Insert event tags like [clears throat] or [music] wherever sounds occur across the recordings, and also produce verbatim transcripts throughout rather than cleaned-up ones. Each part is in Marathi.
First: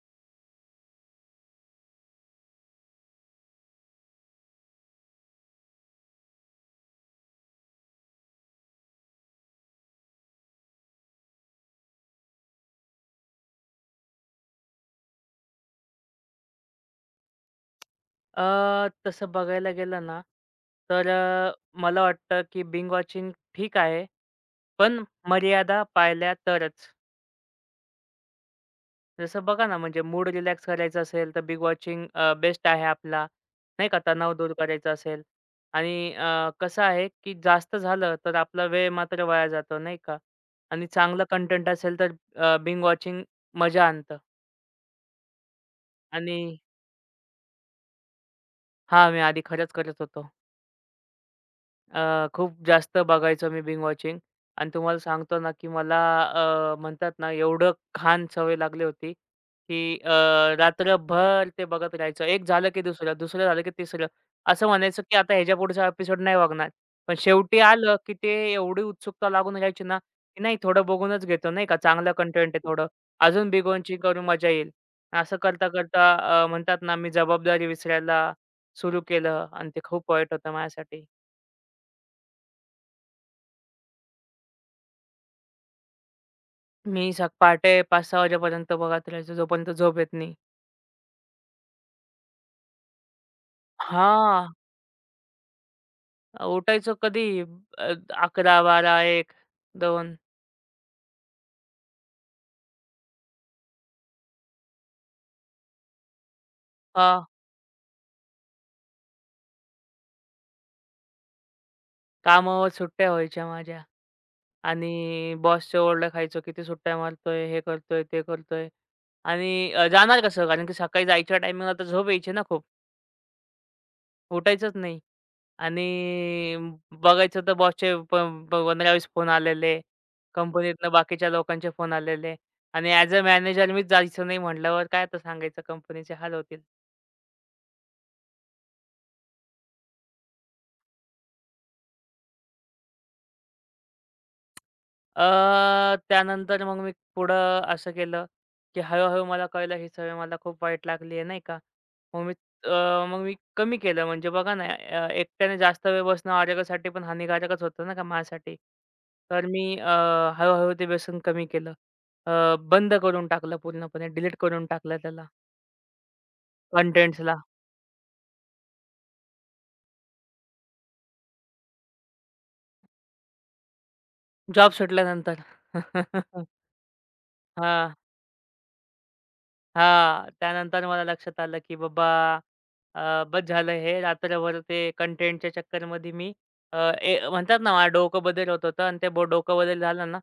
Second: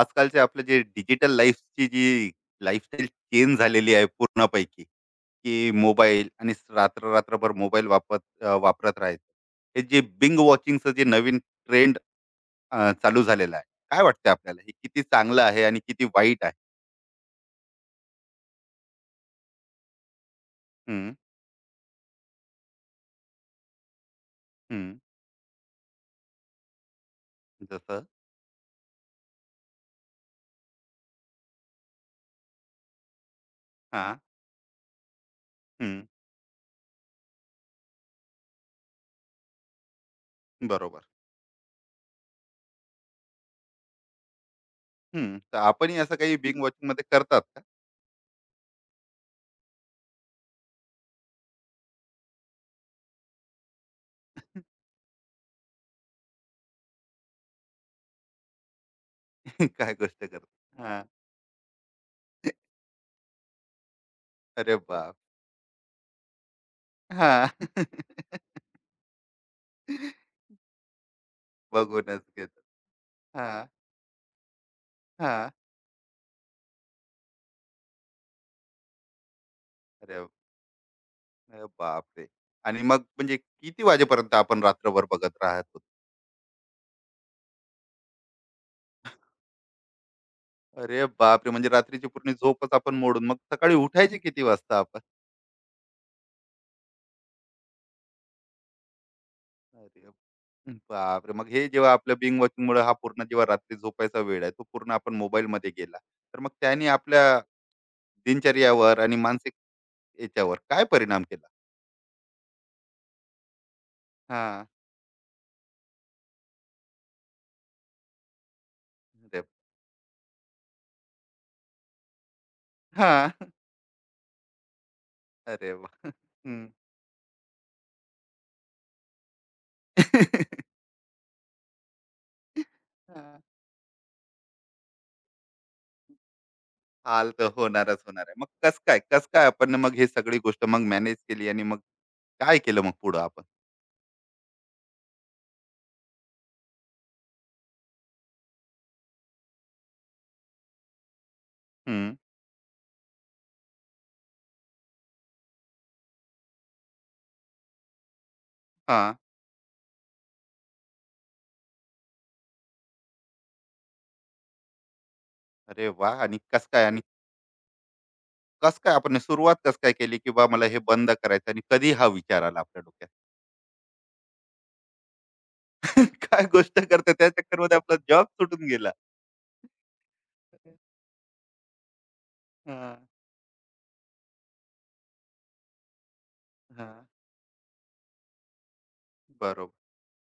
आजकालचे आपलं जे डिजिटल लाईफची जी लाईफस्टाईल चेंज झालेली आहे पूर्णपैकी, की मोबाईल आणि रात्र रात्रभर मोबाईल वापरत अ, वापरत राहायचं. हे जे बिंग वॉचिंगचं जे नवीन ट्रेंड चालू झालेला आहे, काय वाटतं आपल्याला हे किती चांगलं आहे आणि किती वाईट आहे? अ, तसं बघायला गेलं ना, तर हम्म. अ, मला वाटतं की बिंग वॉचिंग ठीक आहे. हम्म. पण मर्यादा पाळल्या तरच. जसं. जसं बघा ना, म्हणजे मूड रिलॅक्स करायचा असेल, तर बिंग वॉचिंग बेस्ट आहे आपला, नाही का, हा. तणाव दूर करायचा असेल. हम्म. आणि अ, कसं आहे की जास्त झालं, तर आपला वेळ मात्र वाया जातो, नाही का. आणि बरोबर. चांगलं कंटेंट असेल, तर बिंग वॉचिंग मजा आणतं हम्म. तर आपणही असं काही आणि बिंग वॉचिंग मध्ये करतात का? हां, मी आधी खरंच करत होतो. अ, खूप जास्त बघायचो मी बिंग वॉचिंग आणि तुम्हाला सांगतो ना, की मला अ, म्हणतात ना, एवढं खान सवय लागली होती, [laughs] काय की अ, गोष्ट करतात हा. रात्रभर ते बघत राहायचं. एक झालं की दुसरं, दुसरं झालं की तिसरं. असं अरे म्हणायचं, बाप. की आता ह्याच्या पुढचा एपिसोड नाही बघणार. पण हा. शेवटी आलं, की ते [laughs] एवढी उत्सुकता लागून राहायची ना, की नाही थोडं बघूनच घेतो नाही का, चांगलं बघूनच घेत. कंटेंट आहे थोडं. हा. अजून बिंग वॉचिंग करून मजा येईल. हा. असं करता-करता अ, म्हणतात ना, मी जबाबदारी विसरायला सुरू केलं आणि ते खूप अरे. वाईट होतं माझ्यासाठी. अरे बापरे! आणि मग म्हणजे किती वाजेपर्यंत आपण रात्रभर बघत राहत होतो? मी सक पहाटे पाच सहा वाजेपर्यंत बघत राहायचो, जोपर्यंत झोप येत नाही. अरे बापरे! म्हणजे रात्रीची पूर्ण झोपच आपण मोडून मग सकाळी उठायचे किती हां, वाजता आपण? उठायचो कधी अ, अकरा, बारा, एक, अरे दोन. बापरे! मग हे जेव्हा आपल्या बिंग वॉचिंगमुळे हा पूर्ण, जेव्हा रात्री झोपायचा वेळ आहे, तो पूर्ण आपण मोबाईलमध्ये गेला. तर मग त्याने हां, आपल्या दिनचर्यावर आणि मानसिक याच्यावर काय परिणाम केला? कामावर सुट्ट्या व्हायच्या माझ्या हां. आणि बॉसच्या ओरडा खायचो, किती सुट्ट्या मारतोय, हे करतोय, ते करतोय अरे. आणि अ, जाणार कसं? कारण की सकाळी जायच्या टायमिंगला तर झोप यायची ना खूप. हां. उठायचंच नाही. अरे वाह! आणि हं. बघायचं तर बॉसचे प प पंधरा वीस फोन आलेले. कंपनीतनं बाकीच्या लोकांचे फोन आलेले हां. आणि ॲज अ [laughs] मॅनेजर मीच जायचं नाही म्हटल्यावर काय आता सांगायचं कंपनीचे हाल होतील. हाल तर होणारच, होणार आहे. मग कसं काय, कसं काय आपण मग ही सगळी गोष्ट मग मॅनेज केली आणि मग काय केलं मग पुढं आपण? अ, त्यानंतर मग मी पुढं असं केलं, की हळू-हळू मला कळलं ही सवय मला खूप वाईट लागली आहे, नाही का. हं. मग मी अ, मग मी कमी केलं म्हणजे बघा ना अ, एकट्याने जास्त वेळ बसणं आरोग्यासाठी पण हानिकारकच होतं ना का माझ्यासाठी. हां. तर मी अ, हळू ते व्यसन कमी केलं. अ, बंद करून टाकलं पूर्णपणे डिलीट करून टाकलं त्याला अरे वाह! आणि कसं काय, आणि कंटेंट्सला. कसं काय आपण सुरुवात कसं काय केली की बा मला हे बंद करायचं, आणि कधी हा विचार आला आपल्या डोक्यात? जॉब सुटल्यानंतर. [laughs] काय [laughs] गोष्ट करता, त्या चक्करमध्ये हां. आपला जॉब सुटून गेला. हां. त्यानंतर मला लक्षात आलं, की बाबा हां. अ, बस झालं हे रात्रभर ते कंटेंटच्या चक्करमध्ये मी अ, हां. ए म्हणतात ना माझं डोकं बदल होत होतं आणि ते ब डोकं बरोबर. बदल झालं ना,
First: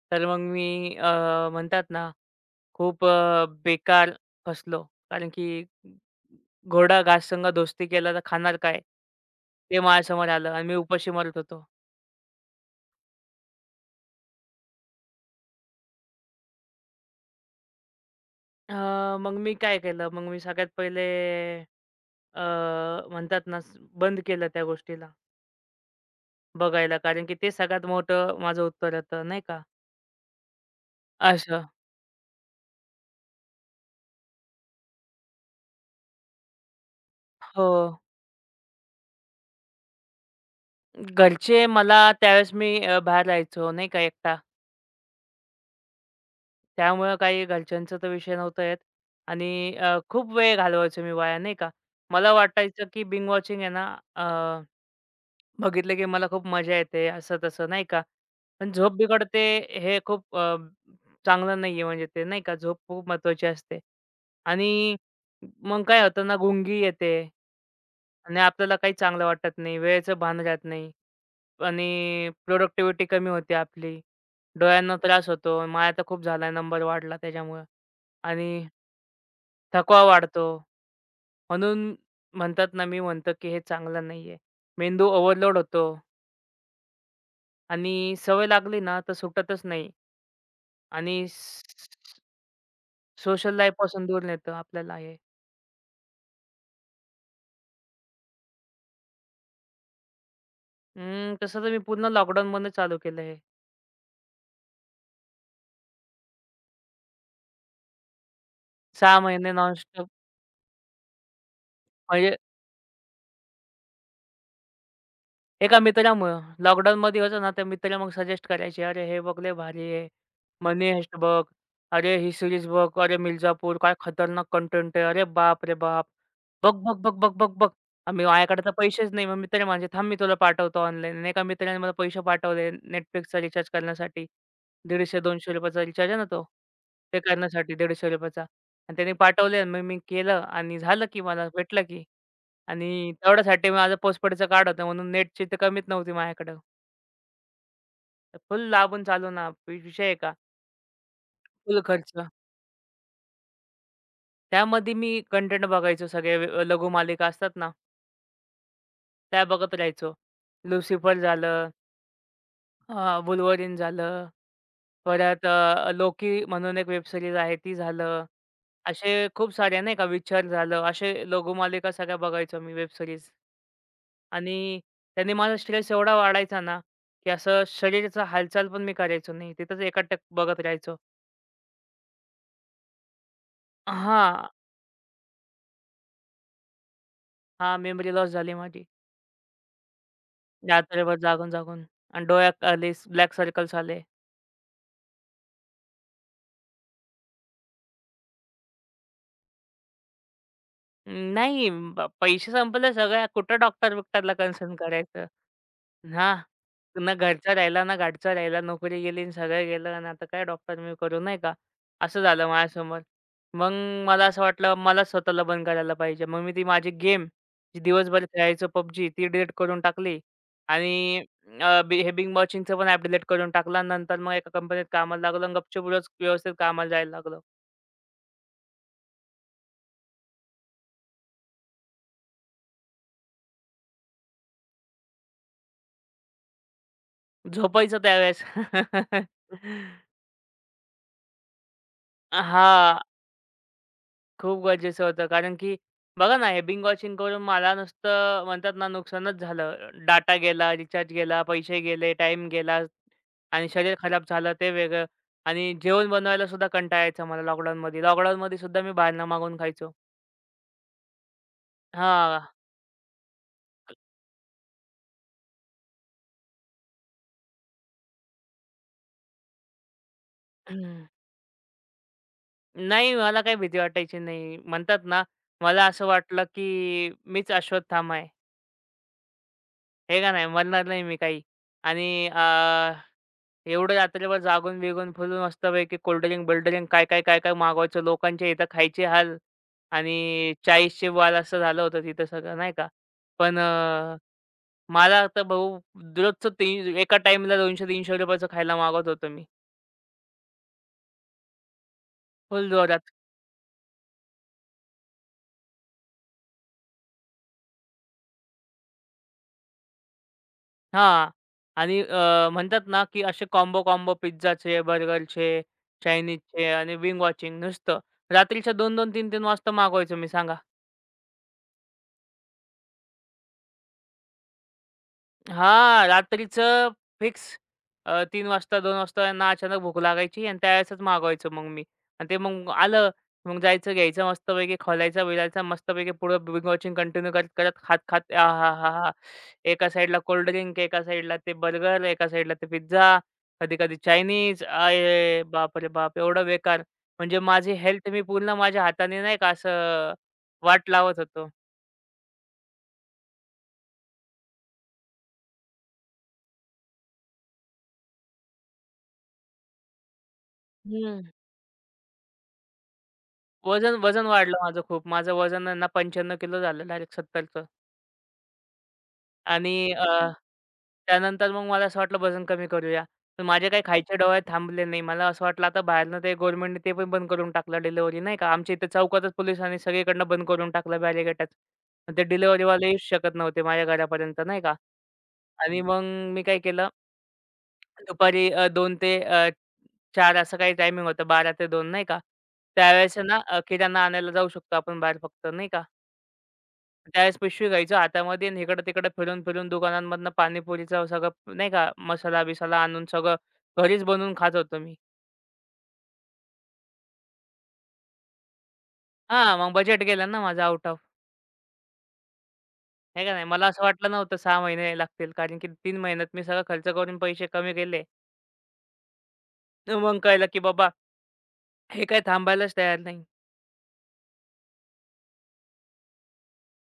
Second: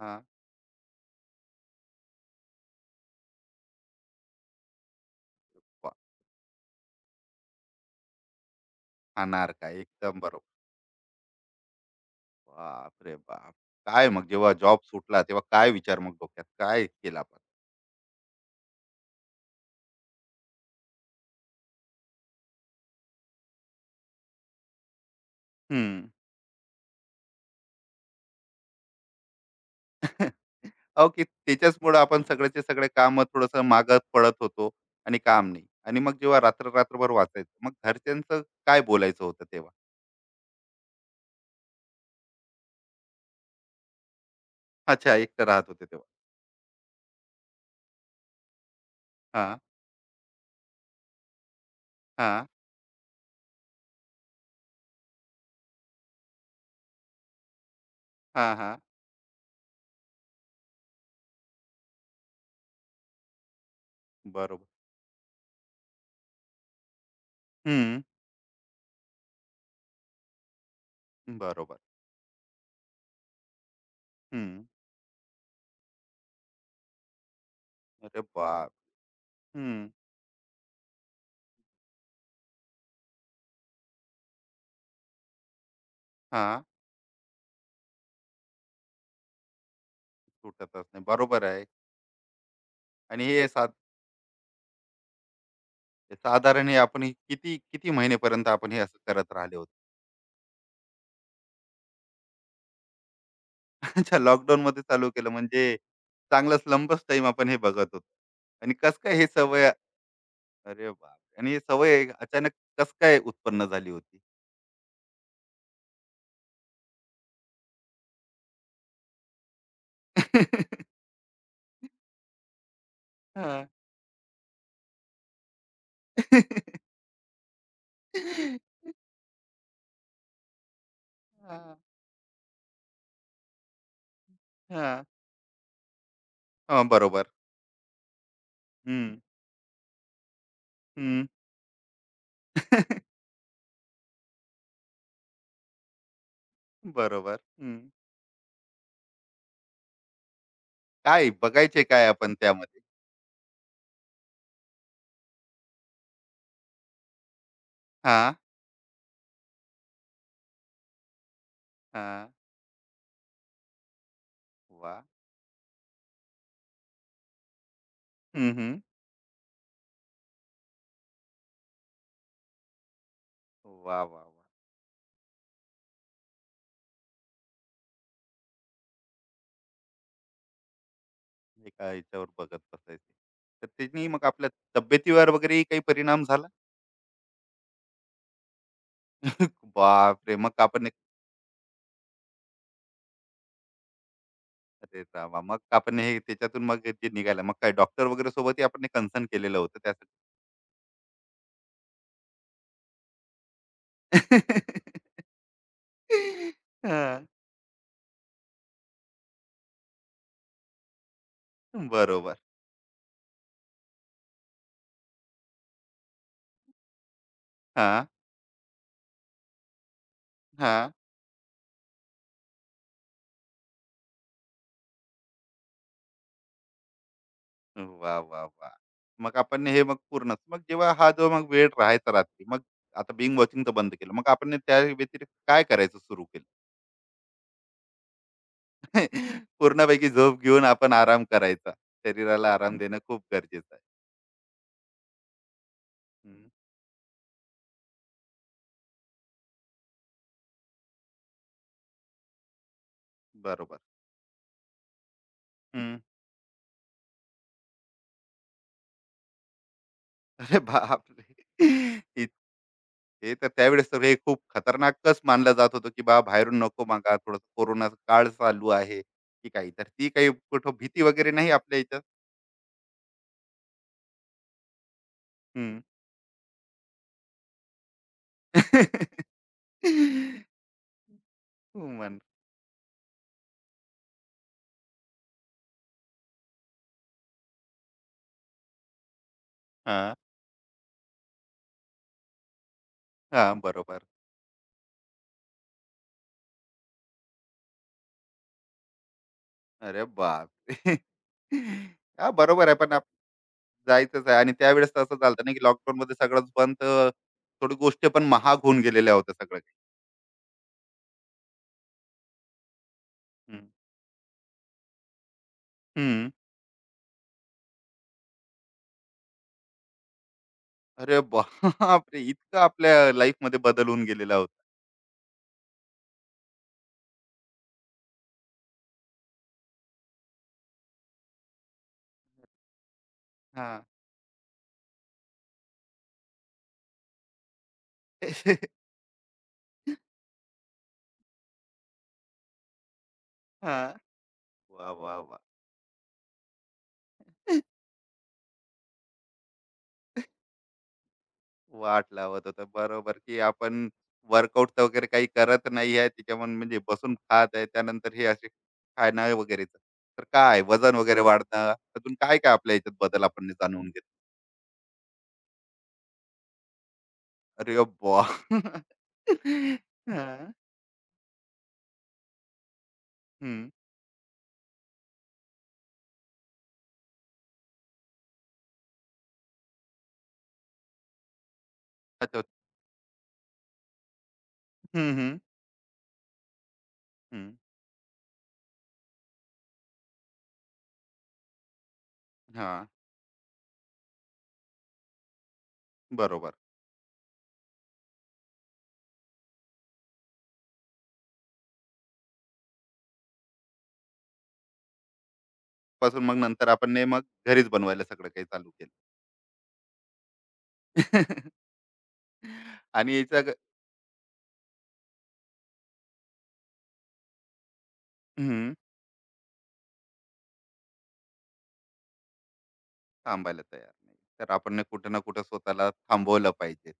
हां. तर मग मी अ, म्हणतात ना खूप अ, बेकार फसलो. कारण की वा. घोडा घाससंग दोस्ती केला तर खाणार काय? खाणार काय? ते एकदम माझ्यासमोर बरोबर. आलं आणि मी उपाशी मरत होतो. बापरे बाप! काय, मग जेव्हा जॉब सुटला तेव्हा काय विचार मग डोक्यात? काय केलं आपण? अ, मग मी काय केलं? मग मी सगळ्यात पहिले अ, म्हणतात ना स- बंद केलं त्या गोष्टीला. हं. बघायला, कारण की ते सगळ्यात मोठं माझं उत्तर होतं, नाही का? अहो, की असं. त्याच्याचमुळं आपण सगळ्याचे सगळे काम थोडंसं मागत पडत होतो आणि काम नाही. आणि मग जेव्हा रात्र रात्रभर वाचायचं, मग हो. घरच्यांचं काय बोलायचं होतं तेव्हा? घरचे मला त्यावेळेस मी अ, बाहेर राहायचो, नाही का, एकटा. अच्छा, एकटं राहत होते तेव्हा. त्यामुळं काही घरच्यांचा तर विषय नव्हता येत हां. आणि अ, खूप वेळ घालवायचो मी वाया, नाही का? मला हां. वाटायचं की बिंग वॉचिंग आहे ना, अ, बघितलं की मला खूप मजा येते, असं-तसं, नाही का? हां. पण हां. झोप बिघडते हे खूप अ, चांगलं नाही आहे, म्हणजे ते, नाही का? झोप खूप महत्त्वाची असते बरोबर. आणि मग काय होतं ना, गुंगी येते. हं. आणि आपल्याला काही चांगलं वाटत नाही. वेळेचं भान राहत नाही बरोबर. आणि प्रोडक्टिव्हिटी कमी होते आपली. हं. डोळ्यांना त्रास होतो. माझा तर खूप झाला नंबर वाढला त्याच्यामुळं अरे आणि बाप! हं. थकवा वाढतो. म्हणून म्हणतात ना, मी म्हणतो की हे चांगलं नाही आहे. मेंदू ओव्हरलोड होतो हां. आणि सवय लागली ना, तर सुटतच नाही सुटतच नाही. आणि बरोबर आहे. स आणि हे सोशल साध लाईफपासून दूर नेतं आपल्याला हे. साधारण हे आपण हे किती, किती महिनेपर्यंत आपण हे असं करत राहिले? अं, तसं तर मी पूर्ण लॉकडाऊनमधनं चालू केलं हे. अच्छा, लॉकडाऊनमध्ये चालू केलं म्हणजे, चांगलाच लंबच टाईम आपण हे बघत होतो. आणि कसं काय सहा हे महिने सवय, नॉनस्टॉप अरे बाप! आणि ही सवय म्हणजे अचानक कसं काय उत्पन्न झाली होती? एका मित्रामुळं. लॉकडाऊनमध्ये होतो ना, तर मित्र मग सजेस्ट करायचे, "अरे, हे बघ लय भारी आहे. मनी [laughs] हाइस्ट बघ. अरे, ही सीरीज बघ. अरे, हां. मिर्झापूर काय खतरनाक कंटेंट आहे. अरे बाप रे बाप! बघ, बघ, बघ, बघ, बघ, बघ." आम्ही माझ्याकडे तर पैसेच नाही. मग मित्र म्हणजे, "थांब मी तुला पाठवतो ऑनलाईन." आणि एका हां. मित्राने मला पैसे पाठवले Netflixचा रिचार्ज करण्यासाठी. हां. ₹दीडशे दोनशे चा रिचार्ज आहे ना तो. हां. [laughs] ते बरोबर. करण्यासाठी ₹दीडशे चा आणि हं. त्याने पाठवले मग मी केलं आणि झालं की हं. मला भेटलं की. आणि तेवढ्यासाठी माझं पोस्टपेडचं कार्ड होतं म्हणून नेटची तर कमीच नव्हती माझ्याकडं. बरोबर. हं. तर फुल लाभून चालू ना वि विषय आहे का. काय फुल बघायचे काय खर्च. आपण त्यामध्ये? त्यामध्ये मी कंटेंट बघायचो सगळे अ, लघुमालिका असतात ना, हां. त्या बघत राहायचो. लुसिफर झालं, हां. अ, झालं, वाह! परत अ, लोकी म्हणून एक वेब आहे ती झालं. हं. हं. असे खूप सारे नाही का विचार झालं, असे लघुमालिका सगळ्या बघायचो मी वेब वाह, वाह, वाह! आणि त्याने माझा स्ट्रेस एवढा वाढायचा ना, की असं शरीराचा हालचाल पण मी करायचो नाही. तिथंच एकटक बघत राहायचो. एका ह्याच्यावर बघत बसायचे. तर त्यांनी मग आपल्या हां, तब्येतीवर वगैरे काही परिणाम झाला? हां, मेमरी लॉस झाली माझी. बापरे! मग आपण एक, रात्रभर जागून-जागून आणि डोळ्यात आले ब्लॅक सर्कल्स आले. अरे रामा! मग आपण हे त्याच्यातून मग ते निघालं. मग काय, डॉक्टर वगैरे सोबतही आपण कन्सर्न केलेलं होतं त्यासाठी? अं, नाही ब पैसे संपले सगळ्या. कुठं डॉक्टर-बिक्टरला कन्सर्न [laughs] करायचं. हां. ना हां. घरचा राहिला, ना घाटचा राहिला. नोकरी गेली आणि सगळं गेलं आणि आता काय डॉक्टर मी करू, नाही का? असं बरोबर. झालं माझ्यासमोर. मग मला असं वाटलं मला स्वतःला बंद करायला पाहिजे. मग मी ती माझी गेम जी हां. दिवसभर खेळायचो पब्जी ती डिलीट करून टाकली हां. आणि अ, बी हे बिंग वॉचिंगचं पण ॲप डिलीट करून टाकलं नंतर मग एका कंपनीत कामाला लागलो आणि गपचूप रोज व्यवस्थित कामाला जायला लागलो. वाह, वाह, वाह! मग आपण हे मग पूर्णच, मग जेव्हा हा जो मग वेळ राहायचा रात्री मग, आता बिंग वॉचिंग तर बंद केलं. मग आपण त्या व्यतिरिक्त काय करायचं सुरू केलं? झोपायचं त्यावेळेस. [laughs] [laughs] पूर्णपैकी झोप घेऊन आपण आराम करायचा. शरीराला आराम देणं हां, खूप गरजेचं आहे. खूप गरजेचं होतं. कारण की बघा ना, हं. हे बिंग वॉचिंग करून मला नुसतं म्हणतात ना, नुकसानच झालं. डाटा गेला, रिचार्ज गेला, पैसे गेले, टाइम गेला आणि बरोबर. शरीर खराब झालं ते वेगळं आणि हं. जेवण बनवायला सुद्धा कंटाळा यायचा मला लॉकडाऊनमध्ये. लॉकडाऊनमध्ये सुद्धा मी बाहेरनं मागवून खायचो. अरे बापरे! [laughs] हां. ते तर त्यावेळेस तर हे खूप खतरनाकच मानलं जात होतं, की बा बाहेरून नको मागा, थोडंसं कोरोनाचा काळ चालू आहे, की काही. तर ती काही कुठं भीती [clears throat] वगैरे नाही आपल्या इथं? नाही, मला काही भीती वाटायची नाही. म्हणतात ना, हं. मला असं वाटलं की मीच अश्वत्थामा आहे. [laughs] हे का नाही, मरणार नाही मी काही म्हण. आणि एवढं रात्रभर जागून बिगून फिरून मस्तपैकी कोल्ड ड्रिंक, बिल्डरिंक काय, काय, काय, काय मागवायचं. लोकांच्या इथं खायचे हाल हां. आणि चाळीसचे वार असं झालं होतं तिथं सगळं नाही का. पण हां, बरोबर. अ, मला तर भाऊ दररोजचं तीन एका टाइमला ₹दोनशे तीनशे चं खायला मागवत होतो मी. अरे बापरे! हां, [laughs] बरोबर फुल आहे. पण आप जोरात. जायचंच आहे, आणि त्यावेळेस तर असं झालं ना, की लॉकडाऊनमध्ये सगळंच बंद, तर थोडी गोष्टी पण महाग होऊन गेलेल्या होत्या सगळ्या काही. हां. आणि अ, म्हणतात ना, की असे हं. कॉम्बो-कॉम्बो पिझ्झाचे, बर्गरचे, हं. चायनीजचे आणि विंग वॉचिंग नुसतं. रात्रीच्या दोन दोन, तीन तीन वाजता मागवायचो मी सांगा. अरे बापरे! इतकं आपल्या लाईफमध्ये बदल होऊन गेलेला होता. हां, रात्रीचं फिक्स तीन 3 वाजता, दोन वाजता यांना अचानक भूक लागायची आणि त्यावेळेसच मागवायचो मग मी. आणि ते मग आलं, मग हां. जायचं, घ्यायचं मस्तपैकी, खोलायचा-बिलायचा मस्तपैकी पुढं बिंज वॉचिंग कंटिन्यू करत, करत, खात-खात आहाहाहा! एका साइडला कोल्ड ड्रिंक, एका साइडला ते बर्गर, एका साइडला ते पिझ्झा, हां. कधी-कधी [laughs] चायनीज. वाह! वाह! वाह! अये बापरे बाप! एवढं बेकार. म्हणजे माझी हेल्थ मी पूर्ण माझ्या हाताने नाही का असं वाट लावत होतो. वाट लावत होता. बरोबर, की आपण वर्कआउट तर वगैरे काही करत नाही आहे. त्याच्यामुळे म्हणजे बसून खात आहे. त्यानंतर हे असे खाणं वगैरे. तर काय, वजन वगैरे वाढणं, अजून काय, काय आपल्या याच्यात बदल आपण जाणून वजन घेतला? वजन वाढलं माझं खूप. माझं वजन आहे ना पंच्याण्णव किलो झालं डायरेक्ट सत्तरचं अरे वाह! आणि अ, त्यानंतर मग मला असं वाटलं वजन कमी करूया. पण माझे काही खायचे डोळे थांबले नाही. मला असं वाटलं आता बाहेरनं ते गव्हर्नमेंटने ते पण बंद करून टाकलं डिलिव्हरी नाही का. आमच्या इथे चौकातच पोलिसांनी सगळीकडनं बंद करून टाकलं बॅरिकेडच. ते अच्छा. डिलिव्हरीवाले येऊच शकत नव्हते माझ्या घरापर्यंत नाही का हं. हं. आणि मग मी काय केलं हं. दुपारी अ, 2 ते अ, 4 असं काही टायमिंग होतं बारा ते दोन नाही का. हां, त्यावेळेस आहे ना अ, किराणा आणायला जाऊ शकतो आपण बाहेर फक्त नाही का. बरोबर. त्यावेळेस पिशवी घ्यायचो हातामध्ये आणि इकडं-तिकडं फिरून-फिरून दुकानांमधनं पाणीपुरीचा सगळं नाही का मसाला-बिसाला आणून सगळं घरीच बनवून खात होतो मी. पासून मग नंतर आपण ने मग घरीच बनवायला सगळं काही चालू केलं. हां, मग बजेट गेलं ना माझं आउट ऑफ. [laughs] आणि आहे का नाही. याचा, मला असं वाटलं नव्हतं सहा महिने लागतील कारण की तीन महिन्यात मी सगळा खर्च करून पैसे कमी केले. मग कळलं की बाबा हे काय थांबायलाच तयार नाही. थांबायला तयार नाही तर आपण ना कुठं ना कुठं स्वतःला थांबवलं पाहिजे.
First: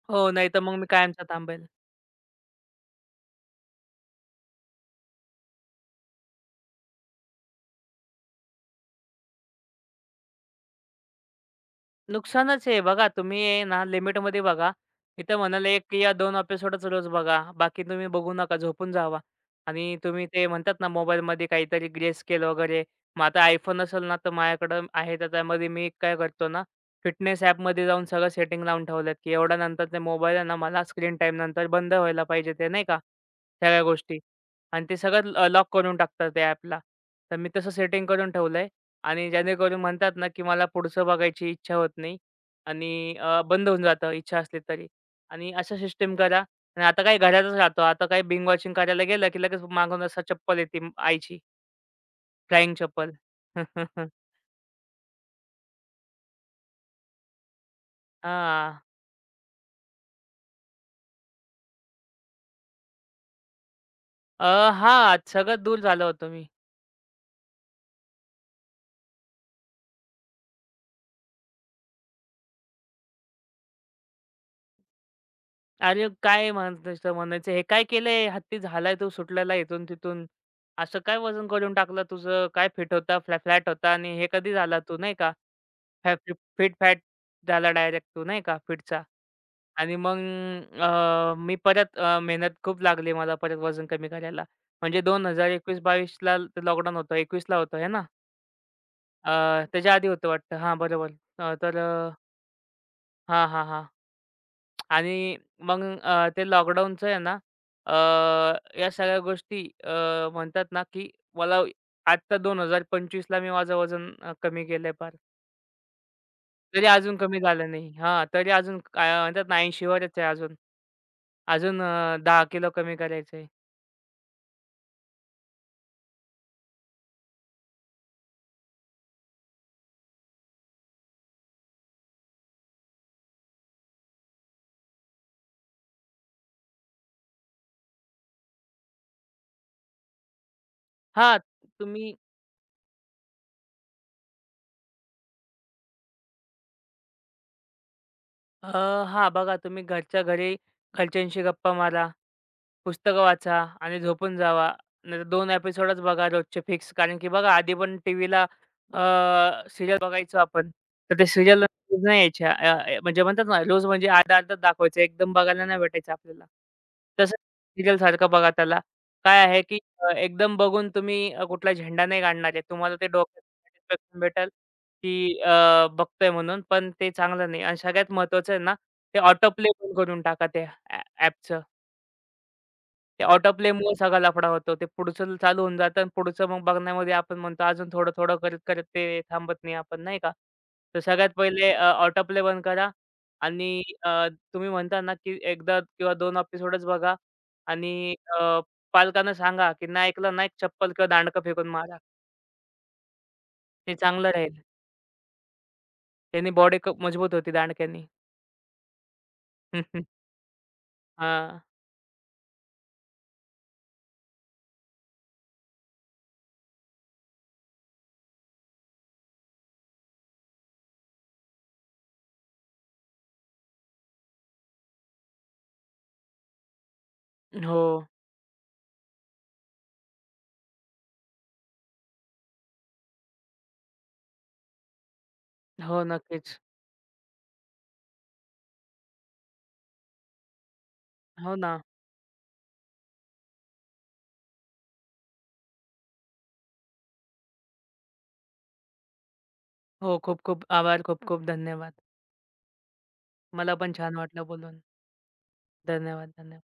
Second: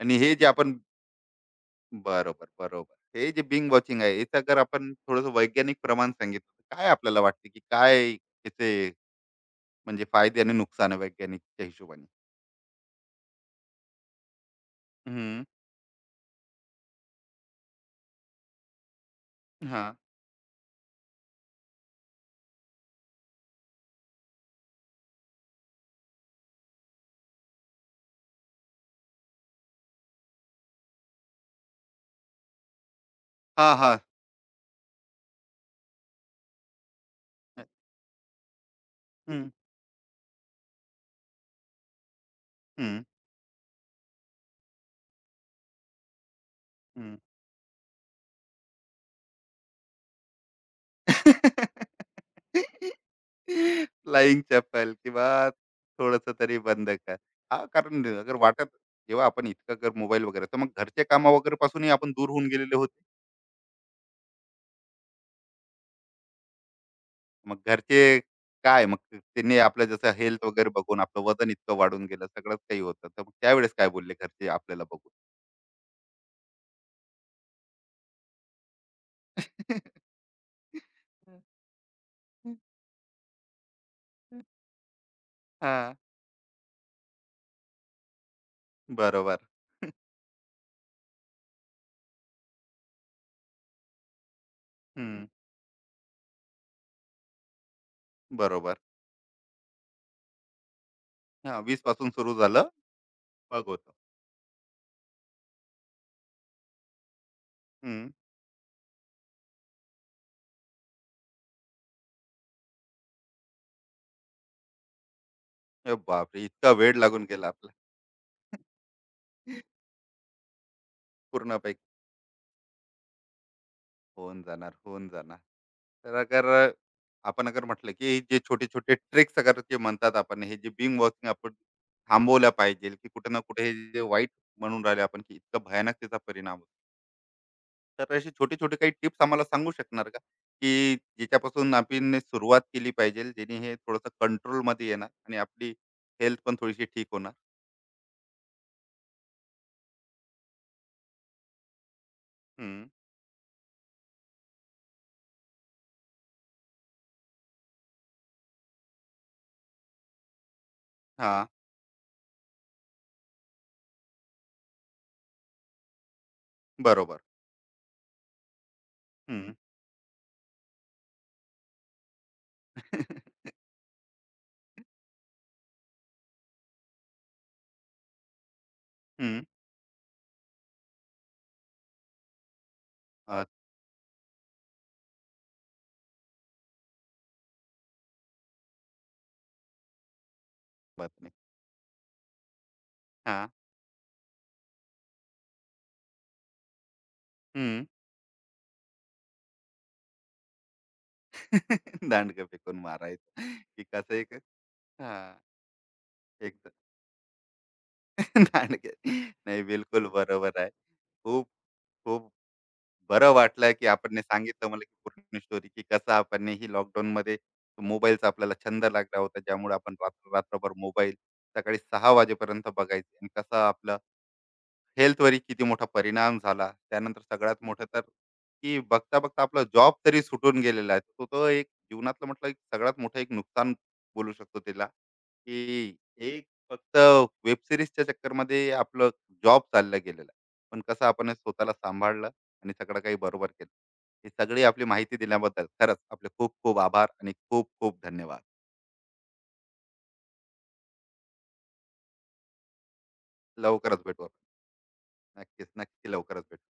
आणि हो, हे जे नाही तर मग आपण, मी कायमचा थांबेल. बरोबर बरोबर, हे जे बिंग वॉचिंग आहे याचं जर आपण थोडस वैज्ञानिक प्रमाण सांगितलं, तर काय आपल्याला वाटते की काय याचे म्हणजे फायदे आणि नुकसान आहे वैज्ञानिकच्या हिशोबाने? नुकसानच आहे बघा तुम्ही आहे ना लिमिटमध्ये बघा. मी तर हम्म. म्हणेल एक या दोन एपिसोडच रोज बघा. बाकी तुम्ही बघू नका, झोपून जावा. हा. आणि तुम्ही ते म्हणतात ना मोबाईलमध्ये काहीतरी ग्रे स्केल वगैरे. मग आता iPhone असेल ना, तर माझ्याकडं आहे तर त्यामध्ये मी काय करतो ना, फिटनेस ॲपमध्ये जाऊन सगळं सेटिंग लावून ठेवल्यात, की एवढ्या नंतर ते मोबाईल आहे ना, मला स्क्रीन टाईम नंतर बंद व्हायला पाहिजे ते नाही का, हा. सगळ्या हा. गोष्टी. आणि ते सगळं लॉक करून टाकतात त्या ॲपला. तर मी तसं सेटिंग करून ठेवलंय. आणि हम्म. जेणेकरून म्हणतात ना, की मला पुढचं बघायची इच्छा होत नाही हम्म. आणि अ, बंद होऊन जातं इच्छा असली तरी. आणि अशा सिस्टम करा आणि आता हम्म. काय घरातच राहतो. आता काय बिंग वॉचिंग करायला गेलं, की लगेच मागून असं चप्पल येते म- आईची, [laughs] फ्लाइंग चप्पल. [laughs] फ्लाइंग चप्पल किंवा थोडस तरी बंद कर. हा, कारण अगर वाटत, हां. जेव्हा आपण इतकं कर मोबाईल वगैरे, तर मग घरचे कामा वगैरे पासूनही आपण दूर होऊन गेलेले होते. अ, हां, सगळं दूर झालो होतो मी. मग घरचे काय, मग त्यांनी आपलं जसं हेल्थ वगैरे बघून आपलं वजन इतकं वाढून गेलं, सगळंच काही होतं, तर मग त्यावेळेस काय बोलले घरचे आपल्याला बघून? अरे काय म्हणायचं म्हणायचं, "हे काय केलंय? हत्ती झालाय तू, सुटलेला इथून-तिथून. असं काय वजन करून टाकलं तुझं? काय फिट होता, फ्लॅ फ्लॅट होता आणि हे कधी [laughs] झाला तू?" नाही का? हा. फॅ फिट फॅट झाला डायरेक्ट तो नाही का फिटचा बरोबर. आणि मग अ, मी परत अ, मेहनत खूप लागली मला परत वजन कमी करायला. म्हणजे हम्म. वीस एकवीस-22ला ते लॉकडाऊन होतं, एकवीसला होतं आहे ना? बरोबर. अ, त्याच्या आधी होतं वाटतं. हां, बरोबर. अ, हा, तर वीस अ, पासून सुरू झालं हां, बघ हां, हां. होतं. आणि मग अ, ते लॉकडाऊनचं आहे ना अ, हम्म. या सगळ्या गोष्टी अ, म्हणतात ना, की मला आत्ता वीस पंचविसला मी माझं वजन अ, कमी केलंय फार. अरे बापरे, इतका तरी वेळ अजून लागून कमी गेला आपला झालं नाही. हां, तरी अजून काय म्हणतात ना ऐंशी वरच आहे अजून. अजून पूर्णपैकी. अ, दहा किलो कमी करायचं आहे. होऊन जाणार, होऊन जाणार. तर अगर आपण अगर म्हटलं की, जे छोटे छोटे ट्रिक्स अगर जे म्हणतात, आपण हे जे बिंग वॉकिंग आपण थांबवल्या पाहिजे की कुठे ना कुठे, हे जे वाईट म्हणून राहिले आपण, की इतकं भयानक त्याचा परिणाम होतो, तर असे छोटे छोटे काही टिप्स आम्हाला सांगू शकणार का, की हां, ज्याच्यापासून तुम्ही आपण सुरुवात केली पाहिजे जेणे हे थोडंसं कंट्रोल मध्ये येणार आणि आपली हेल्थ पण थोडीशी ठीक होणार? अ, हां, बघा तुम्ही घरच्या घरी घरच्यांशी गप्पा मारा. हम्म. पुस्तकं वाचा आणि झोपून जावा. नाहीतर दोन एपिसोडच बघा रोजचे फिक्स. कारण की बघा आधी पण टीव्हीला अ, सीरियल बघायचो आपण. तर ते हा. सीरियल रोज नाही यायच्या. अ, अ, म्हणजे म्हणतात ना रोज म्हणजे अर्धा-अर्धाच दाखवायचं. एकदम बघायला नाही भेटायचं आपल्याला. बरोबर. तसं सीरियलसारखं बघा त्याला. काय हम्म. आहे की अ, एकदम बघून तुम्ही अ, कुठला झेंडा नाही काढणार आहे. तुम्हाला ते डोक्यात [laughs] सॅटिस्फॅक्शन भेटेल की अ, बघतोय म्हणून. पण ते चांगलं नाही आणि सगळ्यात महत्त्वाचं आहे ना, ते हम्म. ऑटो प्ले पण करून टाका त्या ॲ ते अ, ऑटो प्लेमुळे सगळा लफडा होतो. ते पुढचं चालू होऊन जातं आणि पुढचं मग बघण्यामध्ये आपण म्हणतो अजून थोडं-थोडं करत-करत ते थांबत नाही आपण नाही का? तर बात सगळ्यात नाही. पहिले अ, ऑटो प्ले बंद करा हा. आणि अ, तुम्ही म्हणता ना, की एकदा किंवा दोन एपिसोडच बघा हम्म. आणि अ, पालकांना सांगा, की नाही ऐकलं ना, एक चप्पल किंवा दांडकं फेकून मारा. [laughs] दांडगं फेकून मारायचं की ते कसं, चांगलं एक. राहील. हां. त्यानी एकदम. बॉडी मजबूत होती दांडक्यानी. हां. [laughs] दांडगं. नाही, बिलकुल [laughs] बरोबर आहे. खूप. खूप. बरं वाटलं की आपण सांगितलं मला की पूर्ण स्टोरी, की कसं आपण ही लॉकडाऊनमध्ये मोबाईलचा आपल्याला छंद लागला होता, ज्यामुळे आपण रात्र रात्रभर मोबाईल सकाळी सहा वाजेपर्यंत बघायचे, आणि कसं आपलं हेल्थवरही किती मोठा परिणाम झाला. त्यानंतर सगळ्यात मोठं हो. तर, की बघता-बघता आपला जॉब तरी सुटून गेलेला आहे. तो तो एक जीवनातलं म्हटलं एक सगळ्यात मोठं एक नुकसान बोलू शकतो त्याला, की हो, एक नक्कीच. फक्त वेब सीरीजच्या चक्करमध्ये आपलं जॉब चालला गेलेला आहे. पण कसं आपण हे हो स्वतःला ना. सांभाळलं आणि सगळं काही बरोबर केलं. ही सगळी आपली माहिती दिल्याबद्दल खरंच आपले खूप खूप आभार, आणि खूप खूप धन्यवाद. हो, खूप-खूप आभार. खूप-खूप धन्यवाद. मला पण लवकरच छान भेटू आपण. वाटलं बोलून. नक्कीच, नक्की धन्यवाद, लवकरच धन्यवाद. भेटू.